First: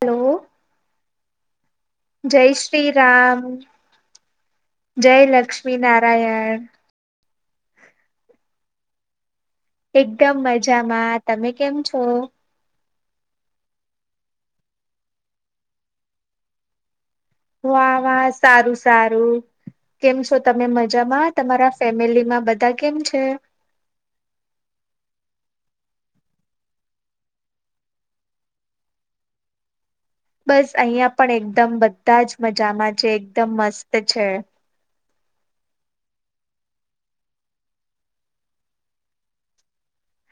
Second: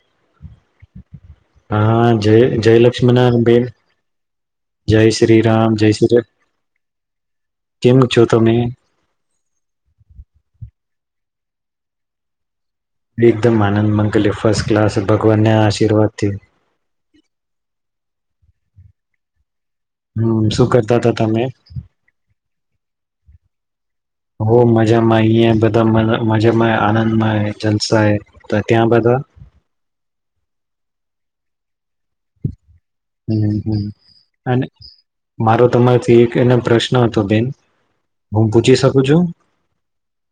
Hello. હા જય જય શ્રી રામ લક્ષ્મણણ બેેન જય શ્રી રામ લક્ષ્મી જય શ્રી રા નારાયણ કેમ છો તમે? એકદમ મજામાં તમે કેમ છો? એકદમ આનંદ મંગલી ફર્સ્ટ ક્લાસ ભગવાનને આ આશીર્વાદથી. વાહ-વાહ. સારું-સારું. કેમ છો હમ તમે શું કરતા હતા મજામાં. તમે તમારા ફેમિલીમાં બધા કેમ છે? ધા મન મજામાં આનંદમાંય જલસા તો ત્યાં બધા? બસ અહિયાં પણ એકદમ બધા જ મજામાં. છે એકદમ હમ હમ મસ્ત છે. અને મારો તમારથી એક એનો પ્રશ્ન હતો બેન હું પૂછી શકું છું?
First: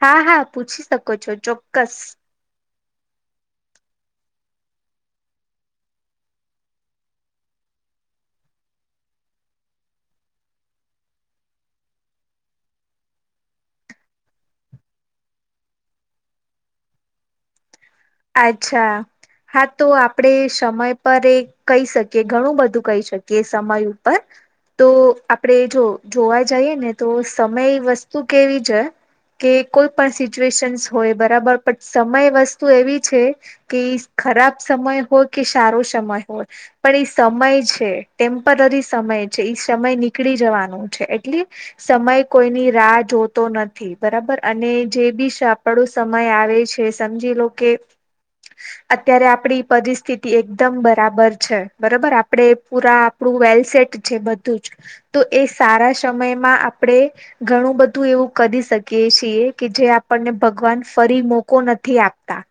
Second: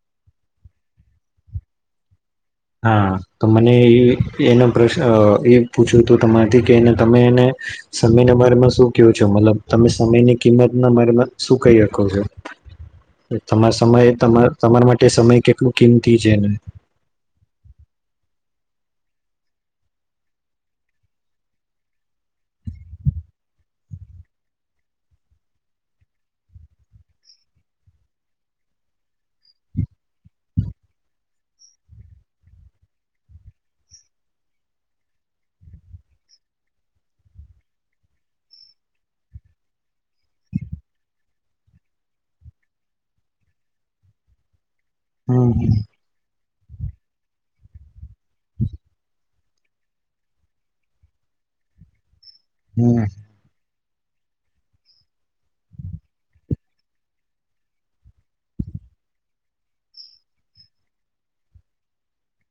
હા-હા પૂછી શકો છો ચોક્કસ. હા તો મને એ એનો પ્રશ્ન એ પૂછવું હતું તમારાથી કે એને તમે એને સમયના બારામાં શું કહો છો મતલબ તમે સમયની કિંમતના બમાં શું કહી હકો છો તમારા સમય તમા તમારા માટે સમય કેટલું કિંમતી છે એને આચ્છા હા તો આપડે સમય પર એ કહી શકીએ ઘણું બધું કહી શકીએ સમય ઉપર તો આપડે જો જોવા જઈએ ને તો સમય વસ્તુ કેવી છે, કે કોઈ પણ સિચ્યુએશન્સ હોય બરાબર પણ સમય વસ્તુ એવી છે કે ખરાબ સમય હોય કે સારો સમય હોય, પણ એ સમય છે ટેમ્પરરી સમય છે એ સમય નીકળી જવાનો છે, એટલે સમય કોઈની રાહ જોતો નથી બરાબર અને જે બી હમ સાપડો સમય આવે છે સમજી લોકે અત્યારે આપ પરી પરિસ્થિતિ એકદમ બરાબર છે બરોબર આપ પડે પુરા હમ આપડુ વેલ સેટ છે બધું જ તો એ સારા સમયમાં આપડે ઘણું બધું એવું કદી શકીએ છીએ કે જે આપણને ભગવાન ફરી મોકો નથી આપતા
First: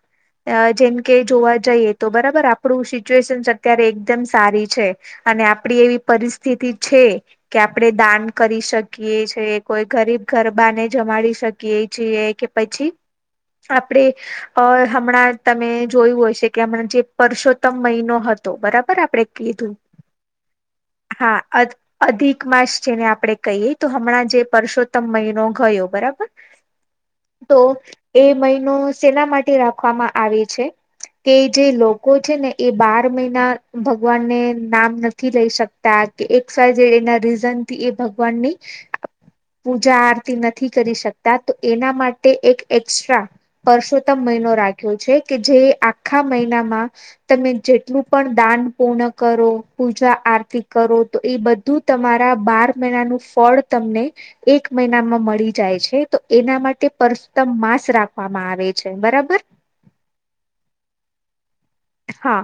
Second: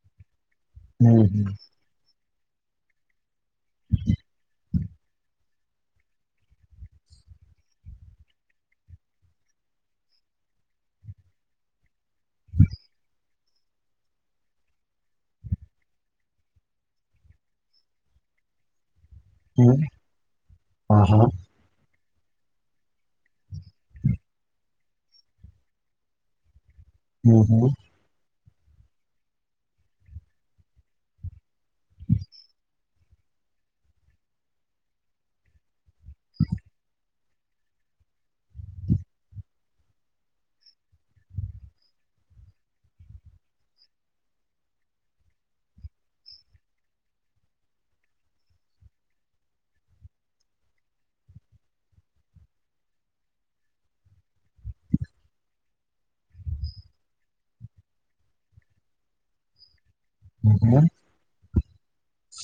અ જેમ કે હમ જોવા જઈએ તો બરાબ બર આપડુ સિચ્યુએશન અત્યારે એકદમ સારી છે અને આપડી એવી પરિસ્થિતિ છે, કે આપડે દાન કરી શકીએ છે, કોઈ ગરીબ ગરબાને જમાડી શકીએ છીએ કે પછી આપડે અ હમણાં તમે જોયું હોય છે કે અ જે પરસોત્તમ મહિનો હતો બરાબ બર આપડે કીધું હમ હા અત અધિક માસ જેને આપડે કહીએ તો હમણાં જે પરસોત્તમ મહિનો ગયો બરાબર હમ તો હમ એ મય. નું સેલા માટે રાખવામાં આવી છે કે જે લોકો છે ને એ બાર મહિના ભગવાનને નામ નથી લઈ શક તા કે એક્સ વાય ઝેડ એના રૂઝ તન થી એ ભગવાનની પૂજા આરતી નથી કરી શકતા તો એના માટે એક એસ્ટ્રા પરસોત્તમ મહિનો રા. કે જે આખા મહિનામાં તમે જેટલું પણ દાન પૂર્ણ કરો પૂજા આરતી કરો તો એ બધું તમારા બાર મહિનાનું ફળ તમને એક મહિનામાં મળી જાય છે તો એના માટે પરસોત્તમ માસ રાખવામાં આવે છે બરાબર. હમ હમ. હા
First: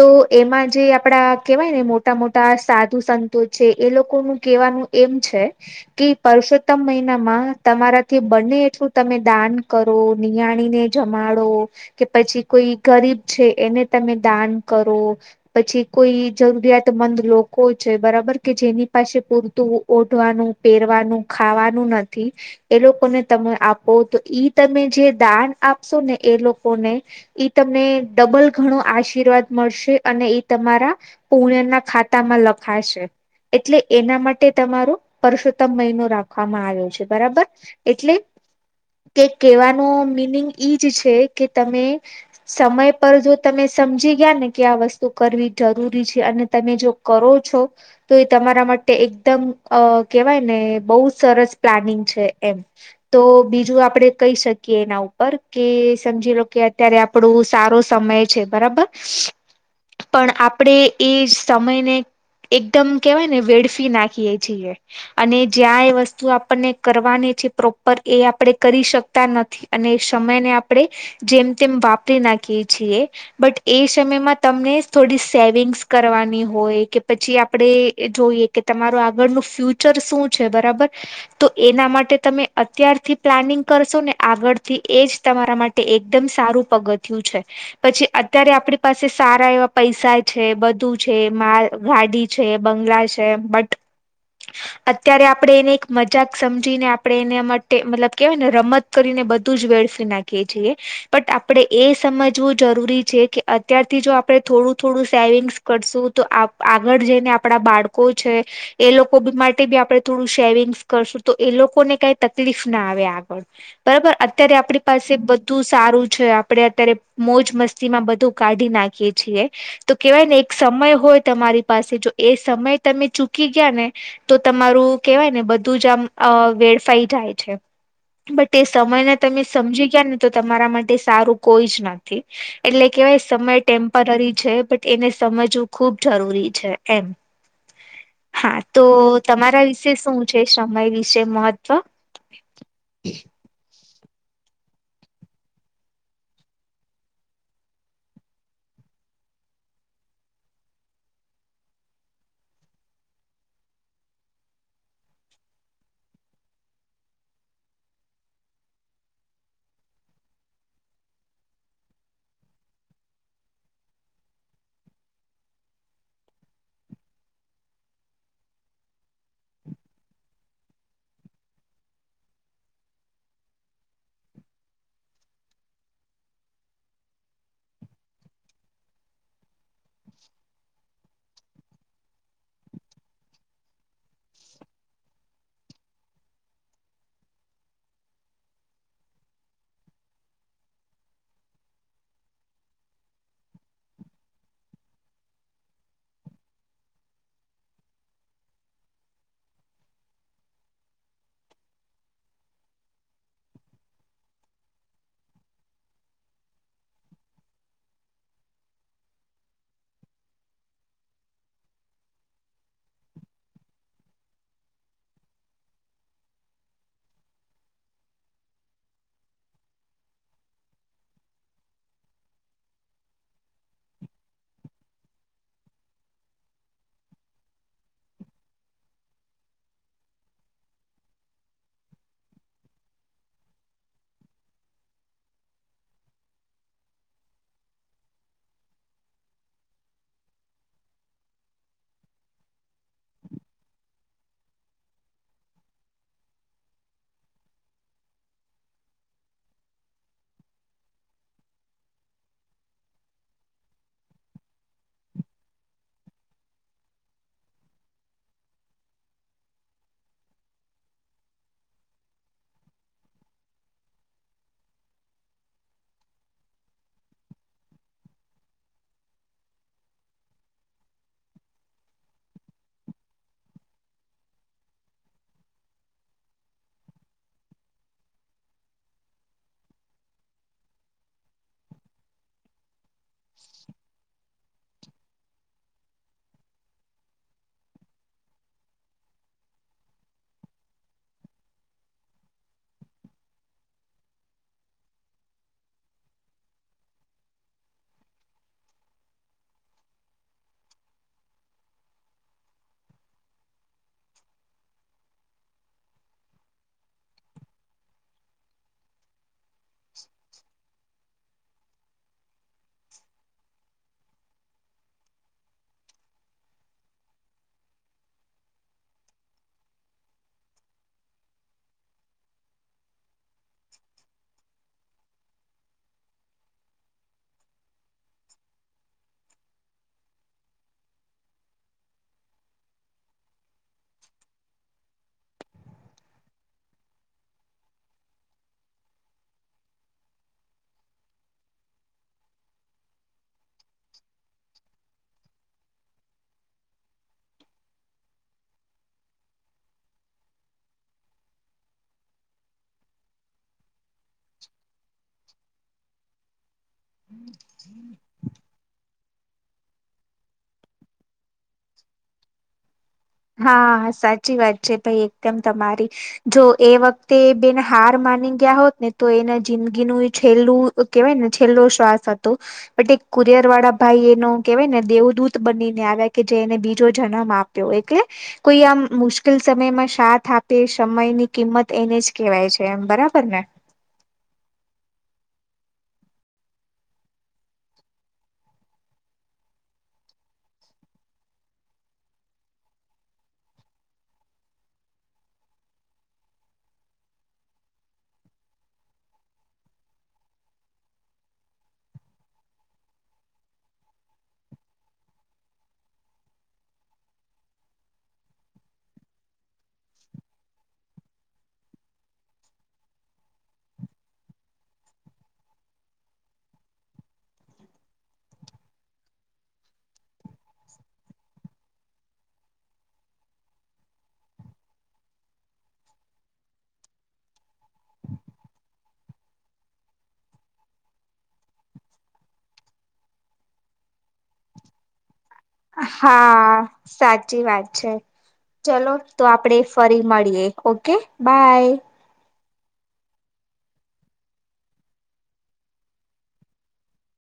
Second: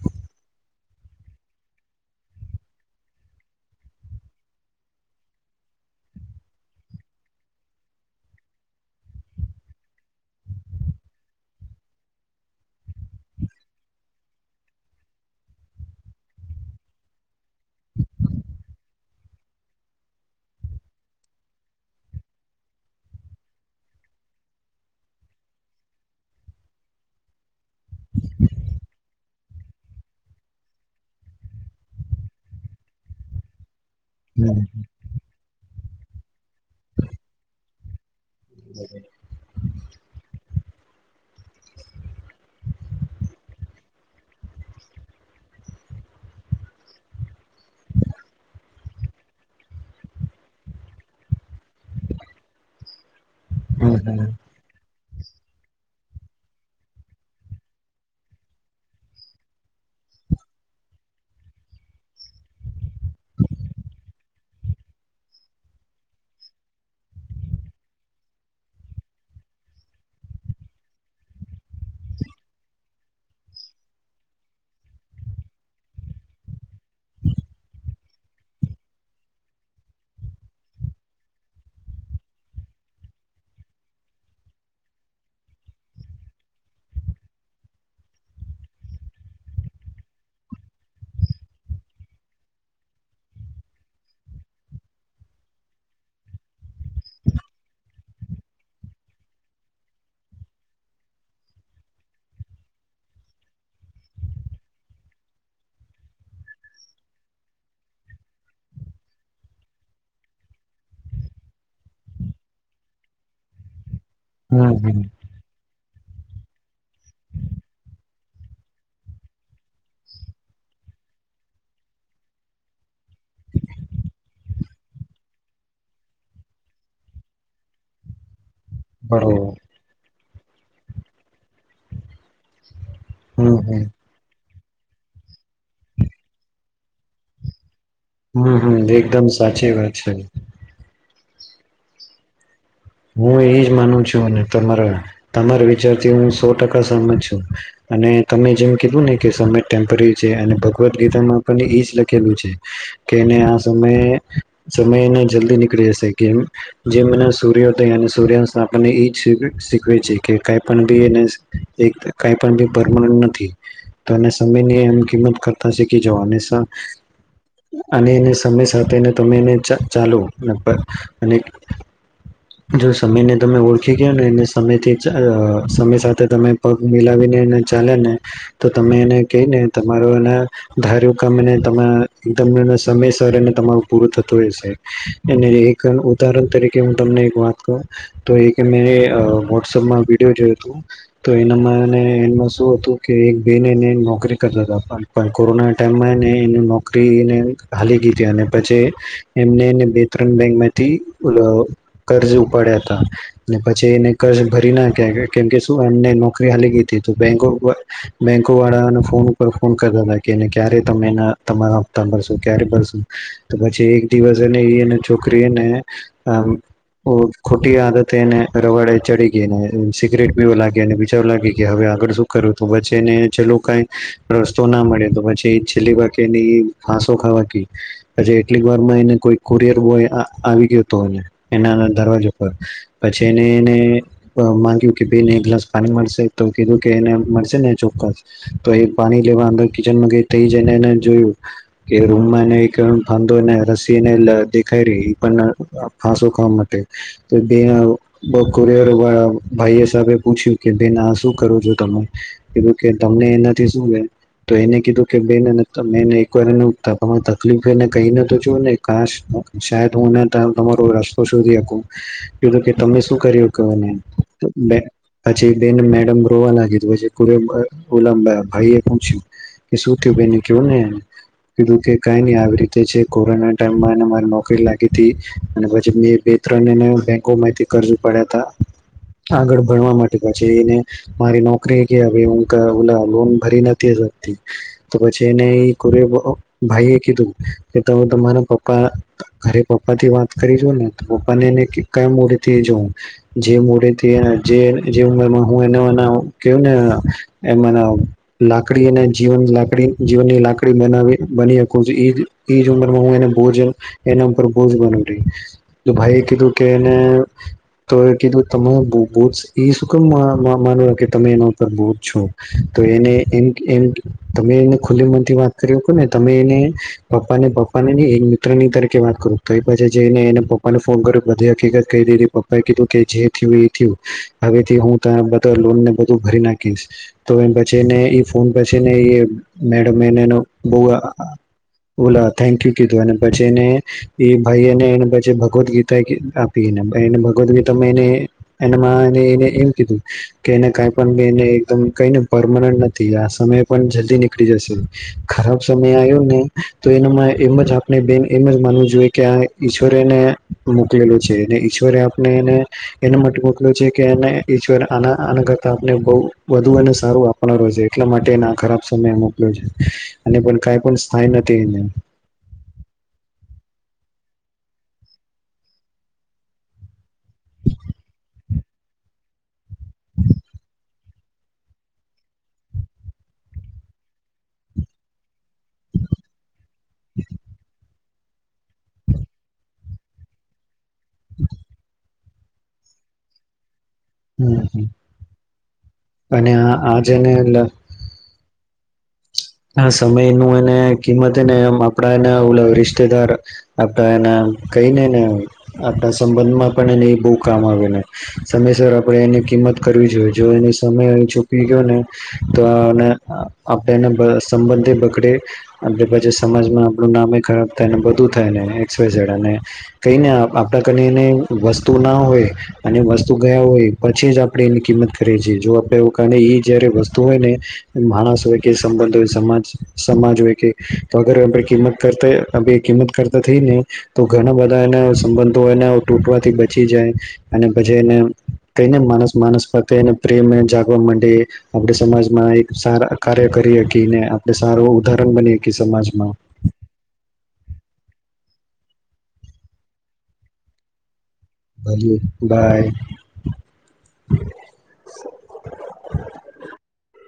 તો એમાં જે આપડા કેવાય ને મોટા મોટા સાધુ સંતો છે એ લોકોનું કેહેવાનું એમ છે કે પરષોત્તમ મહિનામાં તમારાથી બંને એટલું તમે દાન કરો નિયાનીને જમાડો કે પછી કોઈ ગરીબ છે. એ તમે દાન કરો પછી કોઈ જરૂરિયાતમંદ લોકો છે બરાબર કે જેની પાસે પૂરતું ઓઢવાનું પહેરવાનું ખાવાનું નથી એ લોકોને તમે આપો તો ઈ તમે જે દાન આપશો ને એ લોકોને ઈ તમને ડબલ ઘણો આશીર્વાદ મળશે અને એ તમારા પુણ્યના ખાતામાં લખાશે એટલે એના માટે તમારો પરસોત્તમ મહિનો રા ખવામાં આયો છે બરાબર એટલે કે કેવા નો મિનિંગ ઈજ છે કે તમે સમય પર જો તમે સમજી ગયા ને કે આ વસ્તુ કરવી જરૂરી છે અને તમે જો કરો છો તો એ તમારા માટે એકદમ અ કેવાય ને બહુ સરસ પ્લાનિંગ છે એમ તો હમ બીજું આપડે હમ કહી શકીએ એના ઉપર કે સમજી લો કે અત્યારે આપડુ સારો સમય છે બરાબર પણ આપડે એ સમયને એકદમ કેવાયને વેડફી નાખીએ છીએ અને જ્યાં એ વસ્તુ આપણને કરવાની છે પ્રોપર એ આપડે કરી શકતા નથી અને સમયને આપડે જેમ તેમ વાપરી નાખીએ છીએ. બટ એ સમયમાં તમને થોડી સેવિંગ્સ કરવાની હોય કે પછી આપડે જોઈએ કે તમારું આગળનું ફ્યુચર શું છે બરાબર તો એના માટે તમે અત્યારથી પ્લાનિંગ કરશો ને આગળથી એ જ તમારા માટે એકદમ સારું પગથિયું છે પછી અત્યારે આપણી પાસે સારા એવા પૈસા છે બધું છે માલ ગાડી છે બંગલા છે બટ અત્યારે આપણે એને એક મજાક સમજીને આપણે એને માટે મતલબ કેહેવાય ને રમત કરીને બધું જ વેળફી નાખીએ છીએ બટ આપણે એ સમજવું જરૂરી છે કે અત્યારથી જો આપણે થોડું થોડું સેવિંગ્સ કરશું તો આ આગળ જઈને આપણા બાળકો છે એ લોકો માટે બી આપણે થોડું સેવિંગ્સ કરશું તો એ લોકોને કઈ તકલીફ ના આવે આગળ બરોબર અત્યારે હમ આપણી હમ પાસે બધું સારું છે આપણે અત્યારે મોજ મસ્તીમાં બધું કાઢી નાખીએ છીએ તો કેવાય ને એક સમય હોય તમારી પાસે જો એ સમય તમે ચૂકી ગયા ને તો તમારું કેહેવાય ને બધું જ આમ વેડફાઈ જાય છે તે સમયને તમે બરોબર સમજી ગયા નથી તો તમારા માટે સારું કોઈ જ નથી થી એટલે કેવાય સમય હમ હમ ટેમ્પરરી છે બટ એને સમજવું ખૂબ જરૂરી છે એમ હમ હા હમ તો એકદમ તમારા સાચી વિશે વાત શું છે સમય વિશે મહત્વ [unintelligible] [inaudible] હું એજ માનું છું અને તમારા તમારા વિચાર થી હું સો ટકા સહમત છું અને તમે જેમ કીધું ને કે સમય ટેમ્પરરી છે અને ભગવદ્ ગીતામાં પણ એજ લખેલું છે કે એ આ સમયે સમયને જલ્દી નીકળી જશે કેમ જેમ સુયોદય અને સૂર્યાસ્ આપણને ઇજ એ જ શીખવે છે કે કઈ પણ બી એને કઈ પણી પરમન નથી તમે સમયની એમ કિંમત કરતા શીખી જાવાનું અને સ અને એને સમય સાથેને તમે એને ચાલો અને જો સમય તમે ઓળખી ગયોને એ સમયથી સમય સાથે તમે પગ મિલાવીને એને ચાલે ને તો તમે એને કહીને તમારો એના ધાર્યું કામને એકદમ સમયસરને તમારું પૂરું થતું રહેશે અને એક ઉદાહરણ તરીકે હું તમને વાત ક‌ઉ તો એક મેં વોટસઅપમાં વિડીયો જોવયોતુ તો એના એમાં એને શું હતું કે એક બે નોકરી કરતા કોરોના ટાઈમ માં એન નોકરીને હાલી ગ‌ઈ ત્યાં અને પછી એમને બે ત્રણ બેંકમાંથી લોન કર્જ ઉપાડ્યા હતા ને પછી એને કર્જ ભરી નાખ્યા કેમકે શું એમને નોકરી હાલી ગઈ તી તો બેંકો અ બેંકો વાળાને ફોન ઉપર ફોન કરતા હતા કેને ક્યારે તમે તમારા હપતા ભરશો ક્યારે ભરશો તો પછી એક દિવસ એને એ છોકરી ને ખો ખોટી આદતે એને રવાડે ચડી ગઈ ને સિગરેટ પીવા લાગીને બીજાર લાગી કે હવે આગળ શું કર્યું હત પછી એને છેલ્લો કઈ રસ્તો ના મળે તો પછી છેલ્લી બાકી એની ફાંસો ખાવા ગી પછી એટલીક વારમાં એને કોઈ કુરિયર બોય અ આવી ગયો હતોને એના દરવાજા પર પછી એને એને માંગ્યું કે બેન એક ગ્લાસ પાણી મળશે તો કીધું કે એને મળશે ને ચોક્કસ તો એ પાણી લેવા અંદર કિચનમાં ગઈ થઈ જને એને જોયું કે રૂમમાં એને ફંધોને રસીને દેખાય રહી એ પણ ફાંસો ખાવા માટે રયર ભાઈએ સાહેબ પૂછ્યું કે બેન આ શું કરો છો તમે કીધું કે તમને એનાથી શું તો એને કીધું કે બેન એક વાર તકલીફને કઈને તો જોુ ને ક શદ હુંને તમારો રસ્તો શોધી આપકું કે [inaudible] તમે શું કર્યું કે પછી બે મેડમ રોવા લાગી ઓ ભાઈ એ પૂછ્યું કે શું થયું બેને કું ને કીધું કે કઈ ન આવી રીતે કોરોના ટાઈમ નોકરી લાગી હતી પછ મે બે પણ એને બેંકો માંથી કરજ ઉપડ્યા હતા આગળ ભણવા માટેછ એને મારી નોકરી કે ભાઈ બલા લોન ભરી નથી શકતી તો પછી એને ઈ કુરિયર ભાઈ એ કીધું કે તમે તમારા પપ્પા ઘરે પપ્પા થી વાત કરીજો ને પપ્પા એને ક્યાં મોઢું થી જોઉ જે મોઢે થી અ જે જે ઉંમરમાં હું એના કેઉ ને એમાં લાકડી ના જીવન લાકડી જીવનની લાકડી બનાવી બની હકું ઇજ ઉંમરમાં હ એને બોઝ‌ એના ઉપર બોઝ બનુરી તો ભાઈ એ કીધું કે એને તો એ કીધું તમે બહુ જ ઈ સુકમ માં માનવા કે તમે એના ઉપર બોઝ છો તો એને એ એમ તમે એને ખુલ્લી મનથી વાત કર ને તમે એને પપ્પા ને પપ્પા ને ને એક મિત્ર ની તરીકે વાત કરો તો એ પાછ જઈને એને પપ્પા મને ફોન કરી ને બધી હકીકત કહી દીધી પપ્પા એ કીધું કે જે થયું એ થયું હવેથી હું ત બધ લોન ને બધું ભરી નાખીશ તો એેને એ ફોન પછીને મેડમ એ બ બોલા થેન્ક યુ કીધું પેને એ ભાઈને પ ભગવત ગીતા આપી ભગવદ ગીતામાંને એને એમ કીધું કે એને ક પણ ક પરમનન્ટ સમય પણ જલ્દી નિકળી જશે ખરાબ સમય આવ્યો ને તો એના એમ જ આપણે બેન એમ જ માનવું જોઈએ કે આ ઈશ્વરેને મોકલેલો છે અને ઈશ્વરે આપને એને એના માટે મોકલો છે કે એને ઈશ્વર આ આના કરતા આપને બહુ વધુ અને સારું આપનાર છે એટલા માટેના ખરાબ સમયમાં અને પણ કઈ પણ સ્થાય નથી હા સાચી વાત છે ભાઈ એકદમ તમારી જો એ વખતે બેન હાર માની ગયા હોત ને તો એને જિંદગી નું છેલ્લું કેવાયને છેલ્લો શ્વાસ હતો બટ એક કુરિયર વાળા ભાઈ એનો કેવાય ને દેવદૂત બનીને આવ્યા કે જેને બી જો જન્મ આપ્યો એક કોઈ આમ મુશ્કેલ સમયમાં સાથ આપે છે સમય ની કિંમત એને જ કેવાય છે એમ બરાબર ને. હમ્મ અને આ આજને સમય ન એને કિંમતનેમ આપણા એને ઓ રિસ્તેદાર આપડા એના કઈ ને ને આપણા સંબંધમાં પણ એને બહુ કામ આવે ને સમયસર આપણે એની કિંમત કરવી જોઈએ જો એને સમય ચૂકી ગયો ને તો આપણે એને સંબંધ બગડે અટલે પછી સમાજમાં આપણું નામે ખરાબ થાય બધું થાયને એક્સ વાય ઝેડ અને કઈને આપડા [unintelligible] ને વસ્તુ ના હોય અને વસ્તુ ગયા હોય પછી જ આપણે એની કિંમત કરીએ છીએ જો આપડે એવું કારણે એ જયારે વસ્તુ હોય ને માણસ હોય કે સંબંધ હોય સમાજ સમાજ હોય કે તો અગર આપ કિંમત કરતા કિંમત કરતા થઈ ને તો ઘણા બધા એના સંબંધો એના તૂટવાથી બચી જાય અને પછી એને કને માનસ માણસ પ્રતે એને પ્રેમને જાગવા માંડી આપણે સમાજમાં એક સારા કાર્ય કરી ને આપડે સારો ઉધા હા સાચી વાત છે. ચલો તો આપડે ફરી મળીએે ઓકે. બાય. ભલે બાય.